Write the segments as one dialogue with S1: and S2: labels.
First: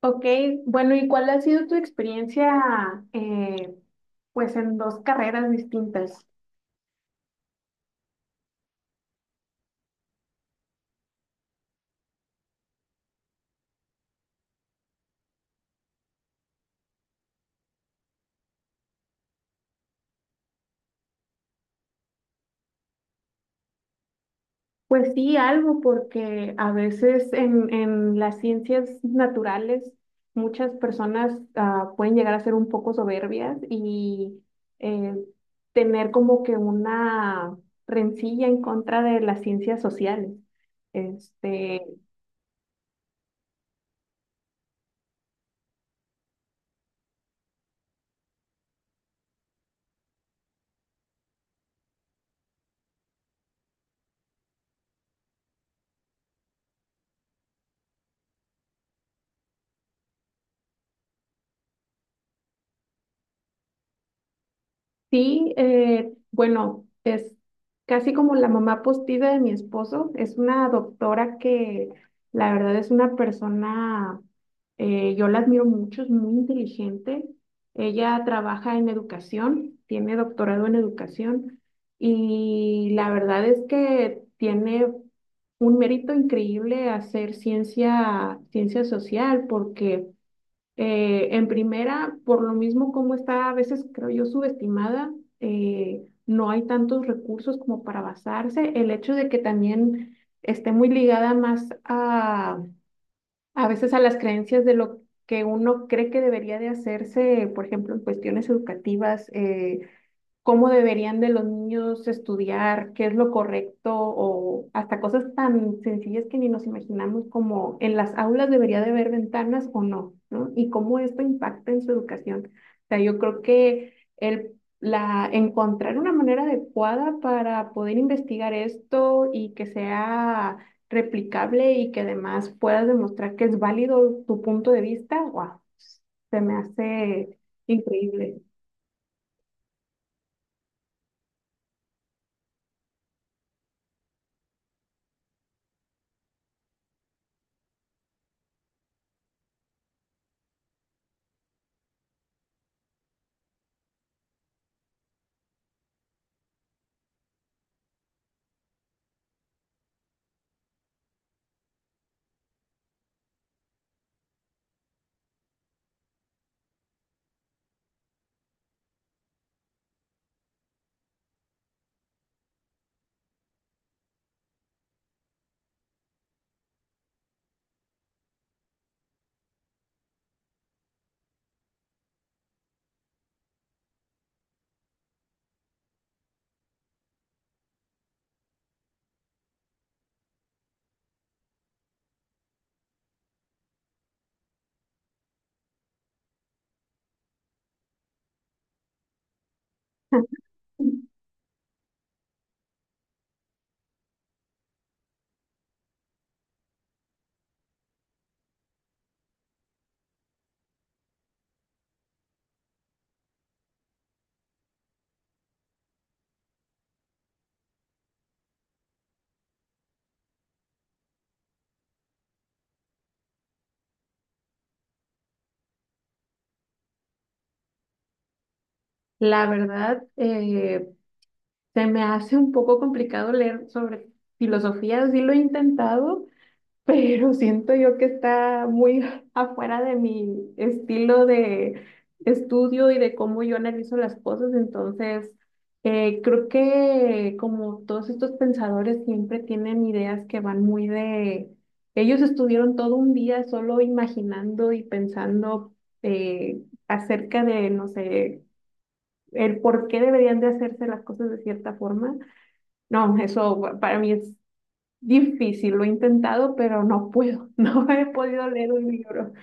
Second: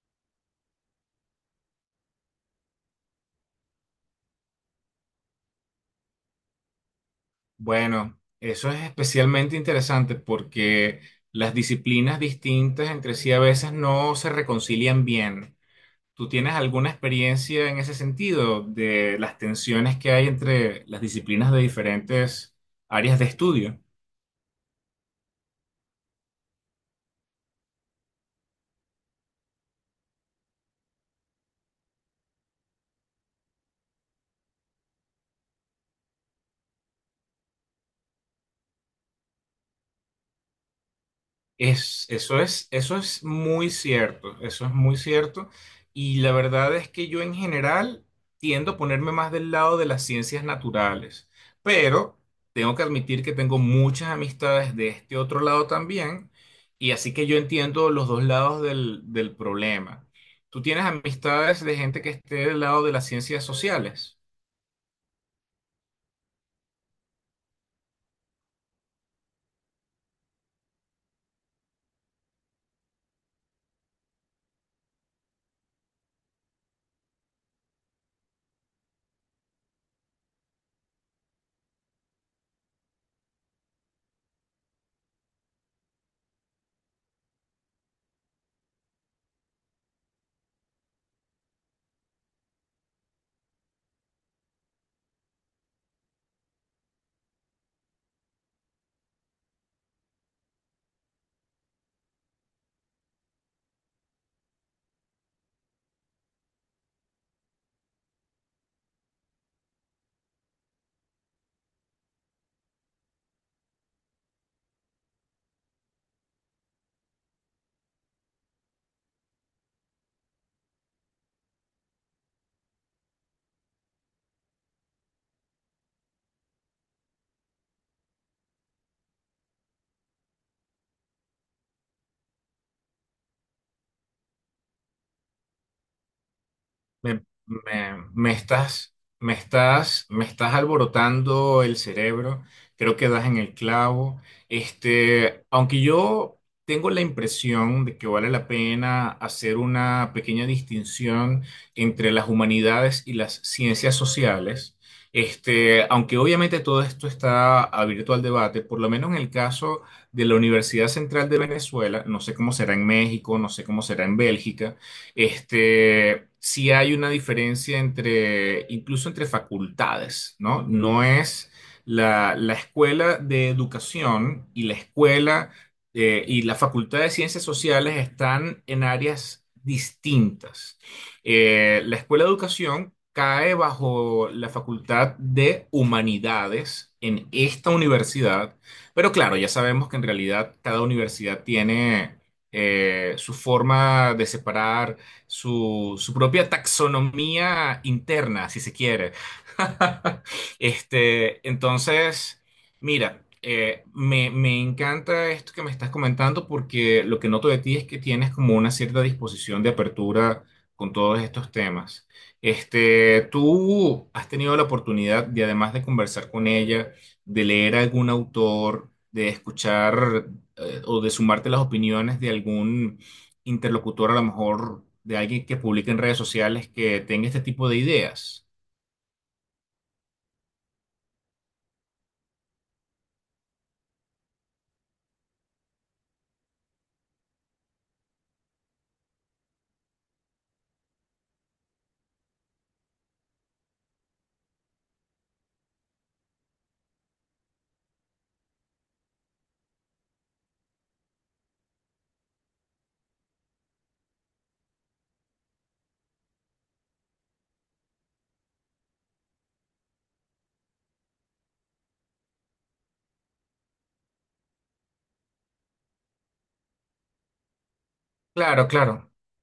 S1: Ok, bueno, ¿y cuál ha sido tu experiencia, eh, pues, en dos carreras distintas?
S2: Bueno, eso es especialmente interesante porque las disciplinas distintas entre sí a veces no se reconcilian bien. ¿Tú tienes alguna experiencia en ese sentido de las tensiones que hay entre las disciplinas de diferentes áreas de estudio?
S1: Pues sí, algo, porque a veces en las ciencias naturales muchas personas pueden llegar a ser un poco soberbias y eh, tener como que una rencilla en contra de las ciencias sociales. Este,
S2: Eso es muy cierto, eso es muy cierto. Y la verdad es que yo en general tiendo a ponerme más del lado de las ciencias naturales, pero tengo que admitir que tengo muchas amistades de este otro lado también, y así que yo entiendo los dos lados del problema. ¿Tú tienes amistades de gente que esté del lado de las ciencias sociales?
S1: Sí, bueno, es casi como la mamá postida de mi esposo. Es una doctora que la verdad es una persona, yo la admiro mucho, es muy inteligente. Ella trabaja en educación, tiene doctorado en educación y la verdad es que tiene un mérito increíble hacer ciencia, ciencia social porque… en primera, por lo mismo como está a veces, creo yo, subestimada, no hay tantos recursos como para basarse. El hecho de que también esté muy ligada más a veces a las creencias de lo que uno cree que debería de hacerse, por ejemplo, en cuestiones educativas, cómo deberían de los niños estudiar, qué es lo correcto, o hasta cosas tan sencillas que ni nos imaginamos, como en las aulas debería de haber ventanas o no, ¿no? Y cómo esto impacta en su educación. O sea, yo creo que encontrar una manera adecuada para poder investigar esto y que sea replicable y que además puedas demostrar que es válido tu punto de vista, wow, se me
S2: Me,
S1: hace
S2: me- me
S1: increíble.
S2: estás, me estás alborotando el cerebro. Creo que das en el clavo. Aunque yo tengo la impresión de que vale la pena hacer una pequeña distinción entre las humanidades y las ciencias sociales. Aunque obviamente todo esto está abierto al debate, por lo menos en el caso de la Universidad Central de Venezuela, no sé cómo será en México, no sé cómo será en Bélgica. Sí hay una diferencia entre, incluso entre facultades, ¿no? No es la escuela de educación y la escuela y la facultad de ciencias sociales están en áreas distintas. La escuela de educación cae bajo la facultad de humanidades en esta universidad, pero claro, ya sabemos que en realidad cada universidad tiene su forma de separar su propia taxonomía interna, si se quiere. Este, entonces, mira, me encanta esto que me estás comentando porque lo que noto de ti es que tienes como una cierta disposición de apertura con todos estos temas. ¿Tú has tenido la oportunidad de, además de conversar con ella, de leer algún autor, de escuchar o de sumarte las opiniones de algún interlocutor a lo mejor de alguien que publique en redes sociales que tenga este tipo de ideas?
S1: La verdad, se me hace un poco complicado leer sobre filosofía, sí lo he intentado, pero siento yo que está muy afuera de mi estilo de estudio y de cómo yo analizo las cosas. Entonces, creo que como todos estos pensadores siempre tienen ideas que van muy de… Ellos estuvieron todo un día solo imaginando y pensando eh, acerca de, no sé, el por qué deberían de hacerse las cosas de cierta forma. No, eso para mí es difícil, lo he intentado, pero no puedo, no he podido
S2: Claro,
S1: leer un
S2: claro.
S1: libro.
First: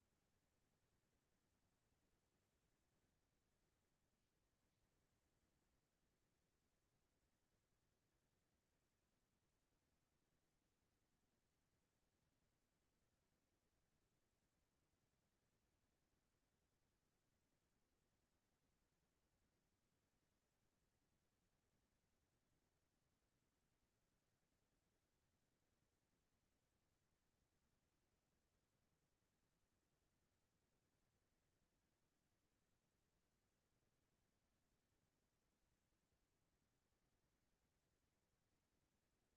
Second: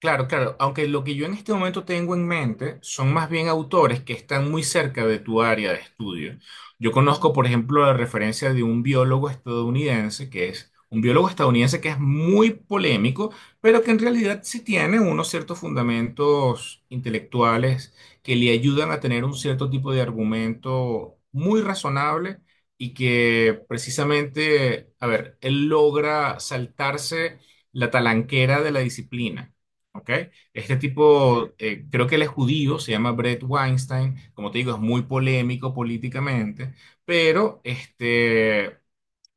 S2: Claro, claro, aunque lo que yo en este momento tengo en mente son más bien autores que están muy cerca de tu área de estudio. Yo conozco, por ejemplo, la referencia de un biólogo estadounidense que es un biólogo estadounidense que es muy polémico, pero que en realidad sí tiene unos ciertos fundamentos intelectuales que le ayudan a tener un cierto tipo de argumento muy razonable y que precisamente, a ver, él logra saltarse la talanquera de la disciplina. ¿Ok? Este tipo, creo que él es judío, se llama Brett Weinstein, como te digo, es muy polémico políticamente, pero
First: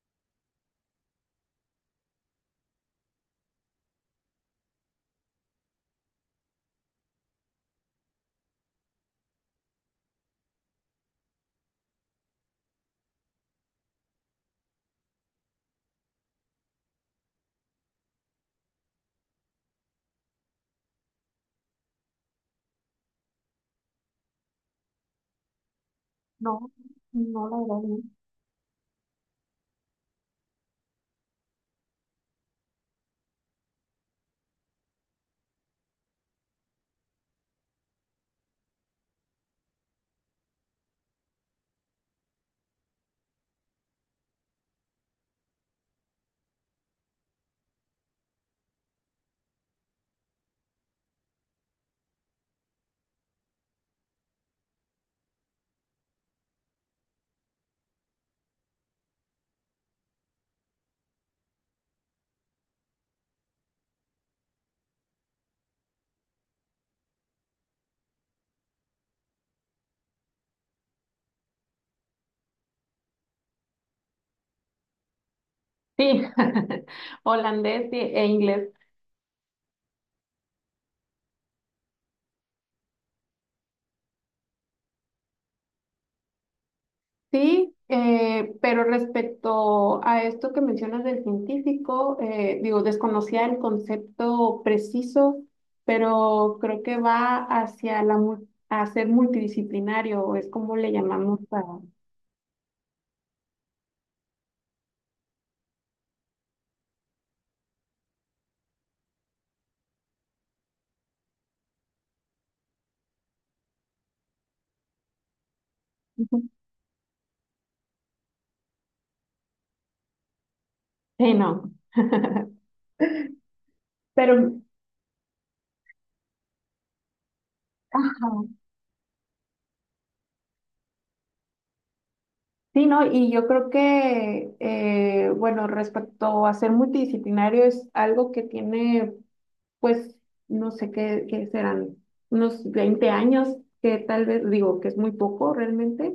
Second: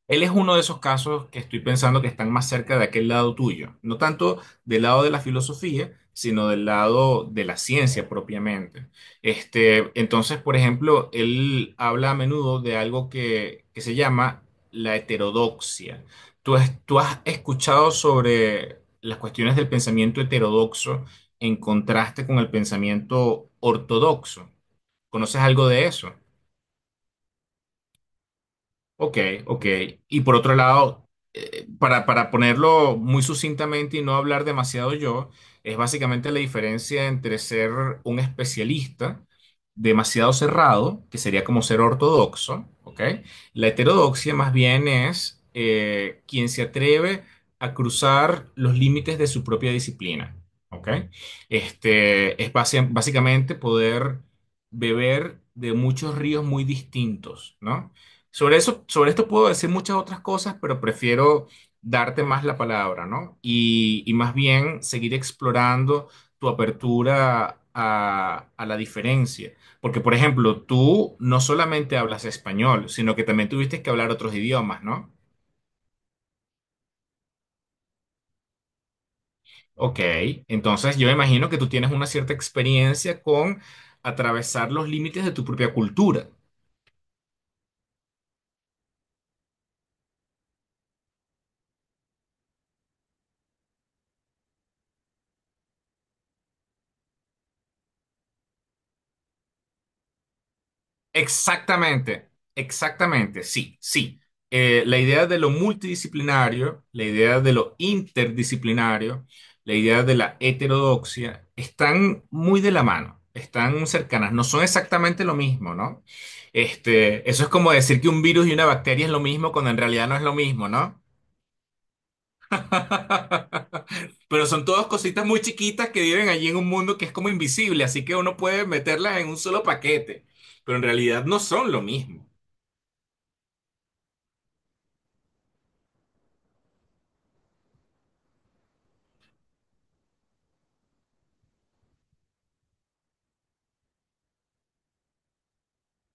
S2: él es uno de esos casos que estoy pensando que están más cerca de aquel lado tuyo, no tanto del lado de la filosofía, sino del lado de la ciencia propiamente. Por ejemplo, él habla a menudo de algo que se llama la heterodoxia. ¿ Tú has escuchado sobre las cuestiones del pensamiento heterodoxo en contraste con el pensamiento ortodoxo? ¿Conoces algo de eso?
S1: No, no, la verdad, no.
S2: Ok, ok. Y por otro lado, para ponerlo muy sucintamente y no hablar demasiado yo, es básicamente la diferencia entre ser un especialista demasiado cerrado, que sería como ser ortodoxo, ¿ok? La heterodoxia más bien es quien se atreve a cruzar los límites de su propia disciplina, ¿ok? Básicamente poder beber de muchos ríos muy distintos, ¿no? Sobre eso, sobre esto puedo decir muchas otras cosas, pero prefiero darte más la palabra, ¿no? Y más bien seguir explorando tu apertura a la diferencia. Porque, por ejemplo, tú no solamente hablas español, sino que también tuviste que hablar otros idiomas, ¿no?
S1: Sí, holandés e inglés.
S2: Ok, entonces yo me imagino que tú tienes una cierta experiencia con atravesar los límites de tu propia cultura.
S1: Sí, pero respecto a esto que mencionas del científico, digo, desconocía el concepto preciso, pero creo que va hacia a ser multidisciplinario, es como le llamamos a…
S2: Exactamente, exactamente, sí, sí. La idea de lo multidisciplinario, la idea de lo interdisciplinario, la idea de la heterodoxia, están muy de la mano, están cercanas, no son exactamente lo mismo, ¿no? Eso es como decir que un virus y una bacteria es lo mismo cuando en realidad no es lo mismo, ¿no?
S1: Sí, no.
S2: Pero
S1: Pero,
S2: son todas cositas muy chiquitas que viven allí en un mundo que es como invisible, así que
S1: ajá,
S2: uno puede meterlas en un solo paquete, pero en realidad no son lo mismo.
S1: sí, ¿no? Y yo creo que, bueno, respecto a ser multidisciplinario es algo que tiene, pues, no sé qué serán, unos 20 años, que tal vez, digo, que es muy poco realmente,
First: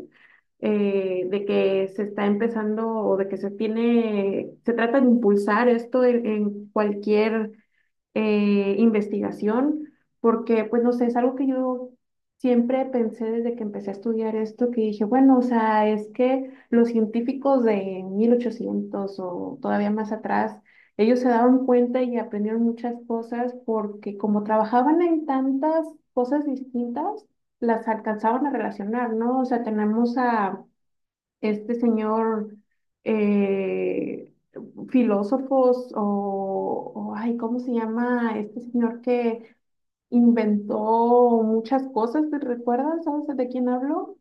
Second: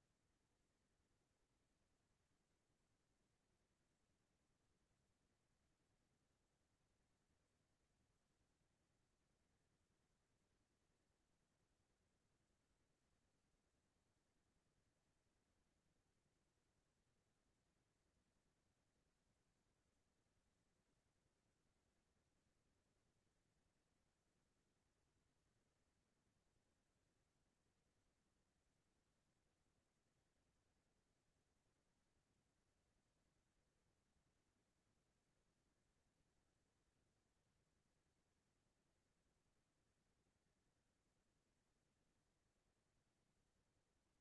S1: de que se está empezando o de que se tiene, se trata de impulsar esto en cualquier investigación, porque pues no sé, es algo que yo siempre pensé desde que empecé a estudiar esto, que dije, bueno, o sea, es que los científicos de 1800 o todavía más atrás, ellos se daban cuenta y aprendieron muchas cosas porque como trabajaban en tantas cosas distintas, las alcanzaban a relacionar, ¿no? O sea, tenemos a este señor, eh, filósofos ay, ¿cómo se llama? Este señor que inventó muchas cosas, ¿te recuerdas? ¿Sabes de quién hablo?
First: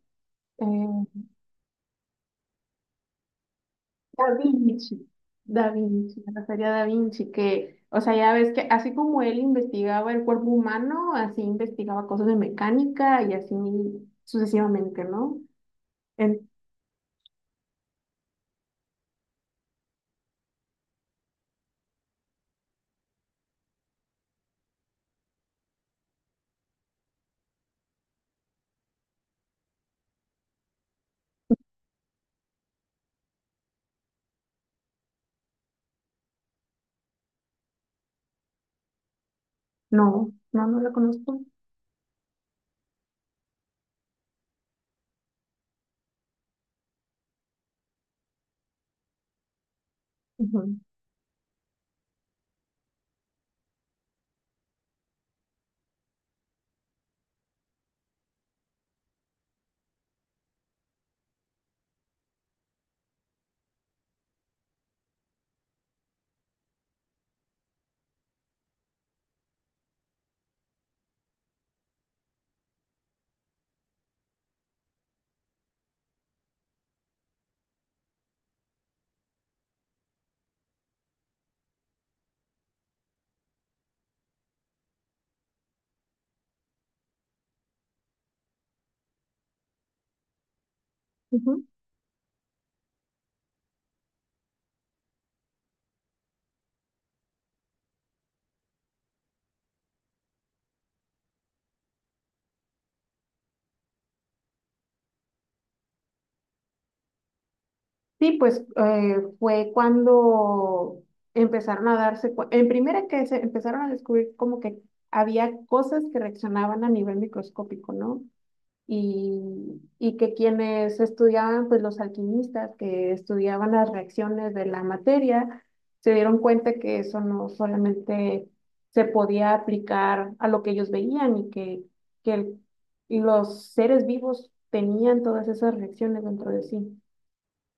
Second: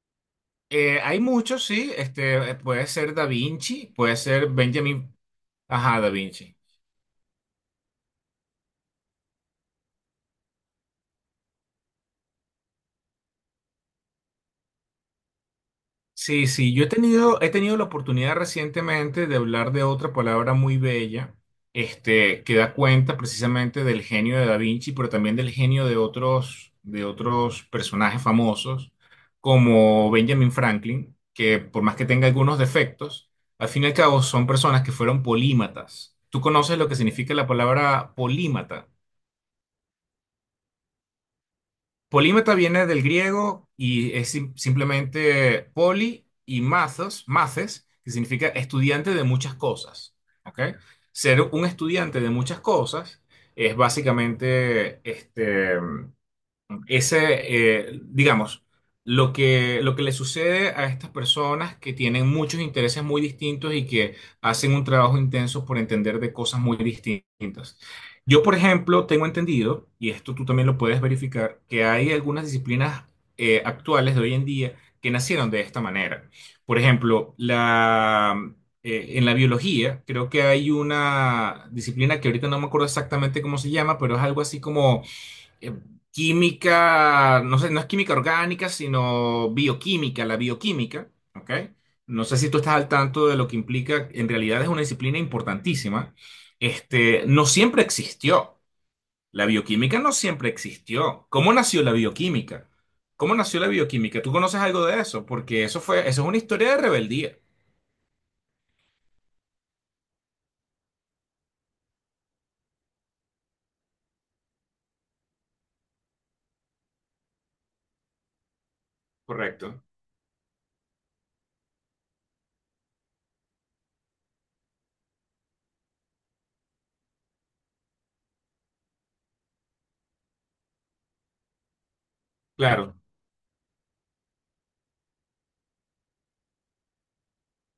S1: Eh,
S2: Hay muchos, sí. Puede ser Da Vinci, puede
S1: Da
S2: ser
S1: Vinci.
S2: Benjamin.
S1: Da
S2: Ajá, Da
S1: Vinci, me
S2: Vinci.
S1: refería a Da Vinci, que, o sea, ya ves que así como él investigaba el cuerpo humano, así investigaba cosas de mecánica y así sucesivamente, ¿no?
S2: Sí,
S1: En-
S2: sí. Yo he tenido la oportunidad recientemente de hablar de otra palabra muy bella, que da cuenta precisamente del genio de Da Vinci, pero también del genio de otros personajes famosos, como Benjamin Franklin, que por más que tenga algunos defectos, al fin y al cabo son personas que fueron polímatas. ¿Tú conoces lo que significa la palabra polímata?
S1: no, no, no la conozco.
S2: Polímata viene del griego y es simplemente poli y mazos, maces, que significa estudiante de muchas cosas. ¿Ok?
S1: Ujú,
S2: Ser un estudiante de muchas cosas es básicamente digamos, lo que le sucede a estas personas que tienen muchos intereses muy distintos y que hacen un trabajo intenso por entender de cosas muy distintas. Yo, por ejemplo, tengo entendido, y esto tú también lo puedes verificar, que hay algunas disciplinas actuales de hoy en día que nacieron de esta manera. Por ejemplo, en la biología, creo que hay una disciplina que ahorita no me acuerdo exactamente cómo se llama, pero es algo así como eh, química, no sé, no es química orgánica, sino bioquímica, la bioquímica, ¿ok?
S1: ujú.
S2: No sé si tú estás al tanto de lo que implica, en realidad es una disciplina importantísima. No siempre existió. La bioquímica no siempre existió. ¿Cómo nació la bioquímica? ¿Cómo nació la bioquímica? ¿Tú conoces algo de eso? Porque eso fue, eso es una historia de rebeldía.
S1: Sí, pues fue cuando empezaron a darse, en primera que se empezaron a descubrir como que había cosas que reaccionaban a nivel microscópico, ¿no? Y,
S2: Correcto.
S1: y que quienes estudiaban, pues los alquimistas que estudiaban las reacciones de la materia, se dieron cuenta que eso no solamente se podía aplicar a lo que ellos veían y que, que el-
S2: Claro,
S1: y los seres vivos tenían todas esas reacciones dentro de sí.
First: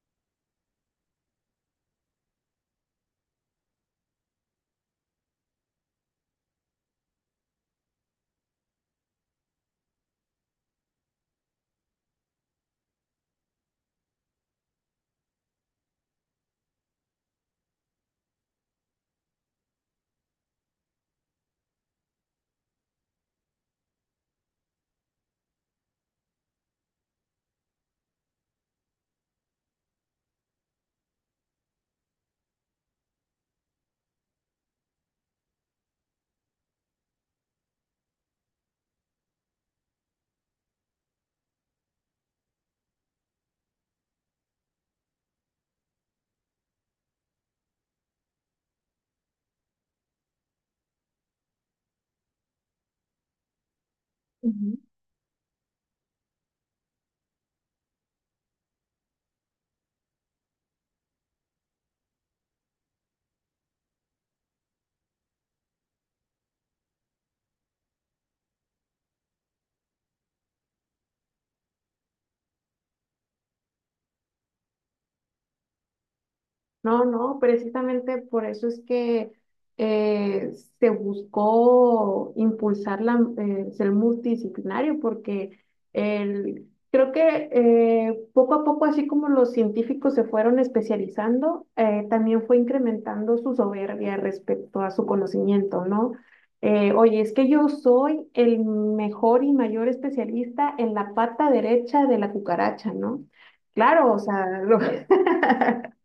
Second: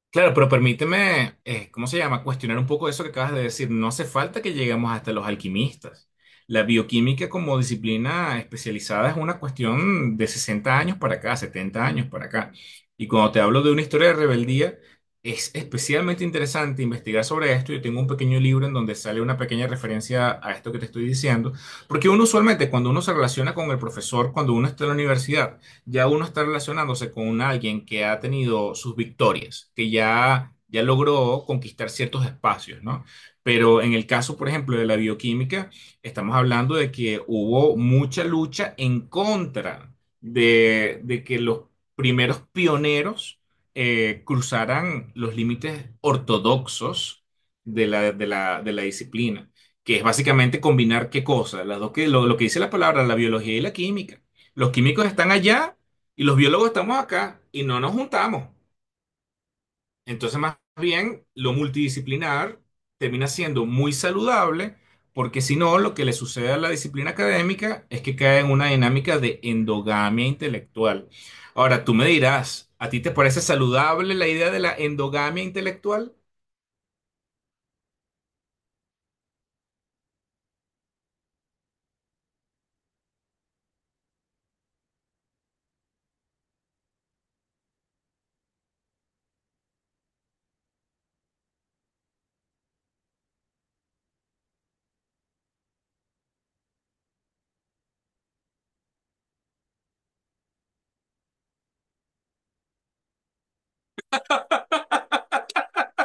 S2: claro, pero permíteme, ¿cómo se llama? Cuestionar un poco eso que acabas de decir. No hace falta que lleguemos hasta los alquimistas. La bioquímica como disciplina especializada es una cuestión de 60 años para acá, 70 años para acá. Y cuando te hablo de una historia de rebeldía, es especialmente interesante investigar sobre esto. Yo tengo un pequeño libro en donde sale una pequeña referencia a esto que te estoy diciendo, porque uno usualmente cuando uno se relaciona con el profesor, cuando uno está en la universidad, ya uno está relacionándose con alguien que ha tenido sus victorias, que ya, ya logró conquistar ciertos espacios, ¿no? Pero en el caso, por ejemplo, de la bioquímica, estamos hablando de que hubo mucha lucha en contra de que los primeros pioneros cruzaran los límites ortodoxos de de la disciplina, que es básicamente combinar qué cosas las dos lo que dice la palabra, la biología y la química. Los químicos están allá y los biólogos estamos acá y no nos juntamos. Entonces, más bien, lo multidisciplinar termina siendo muy saludable, porque si no, lo que le sucede a la disciplina académica es que cae en una dinámica de endogamia intelectual. Ahora, tú me dirás, ¿a ti te parece saludable la idea de la endogamia intelectual?
S1: No, no, precisamente por eso es que eh, se buscó impulsar ser multidisciplinario, porque el, creo que poco a poco, así como los científicos se fueron especializando, también fue incrementando su soberbia respecto a su conocimiento, ¿no? Oye, es que yo soy el mejor y mayor especialista en la pata derecha de la cucaracha, ¿no? Claro, o sea, lo…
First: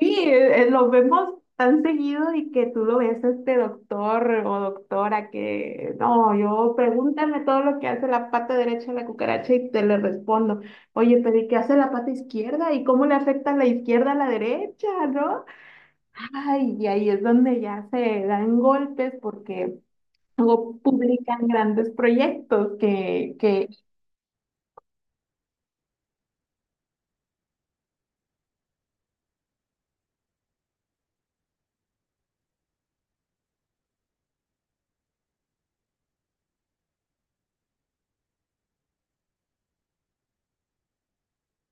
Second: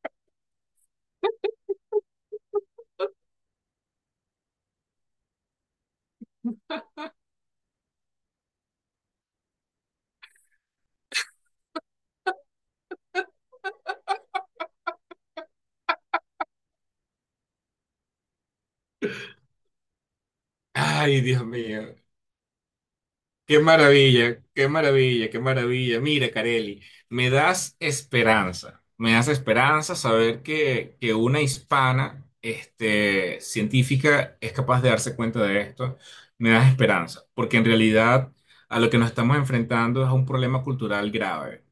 S1: Sí, lo vemos tan seguido y que tú lo ves a este doctor o doctora que, no, yo pregúntame todo lo que hace la pata derecha de la cucaracha y te le respondo, oye, pero ¿y qué hace la pata izquierda? ¿Y cómo le afecta la izquierda a la derecha? ¿No? Ay, y ahí es donde ya se dan golpes porque luego
S2: Ay, Dios
S1: publican grandes
S2: mío.
S1: proyectos
S2: Qué maravilla, qué maravilla, qué maravilla. Mira, Careli, me das esperanza saber que una hispana, científica es capaz de darse cuenta de esto. Me das esperanza, porque en realidad a lo que nos estamos enfrentando es a un problema cultural grave.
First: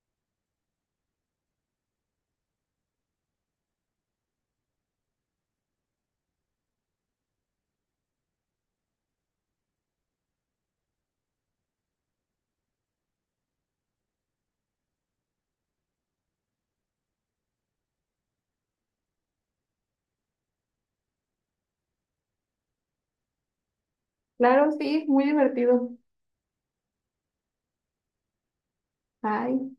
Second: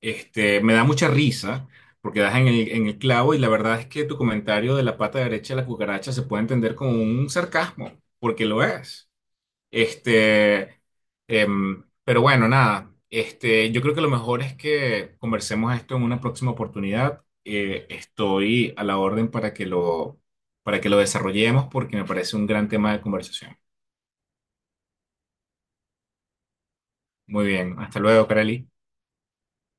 S2: Me da mucha risa, porque das en en el clavo y la verdad es que tu comentario de la pata derecha de la cucaracha se puede entender como un sarcasmo, porque lo es. Este, pero bueno, nada. Yo creo que lo mejor es que conversemos esto en una próxima oportunidad. Estoy a la orden para que lo desarrollemos porque me parece un gran tema de conversación.
S1: claro, sí, es muy divertido.
S2: Muy bien, hasta luego, Kareli.
S1: Ay.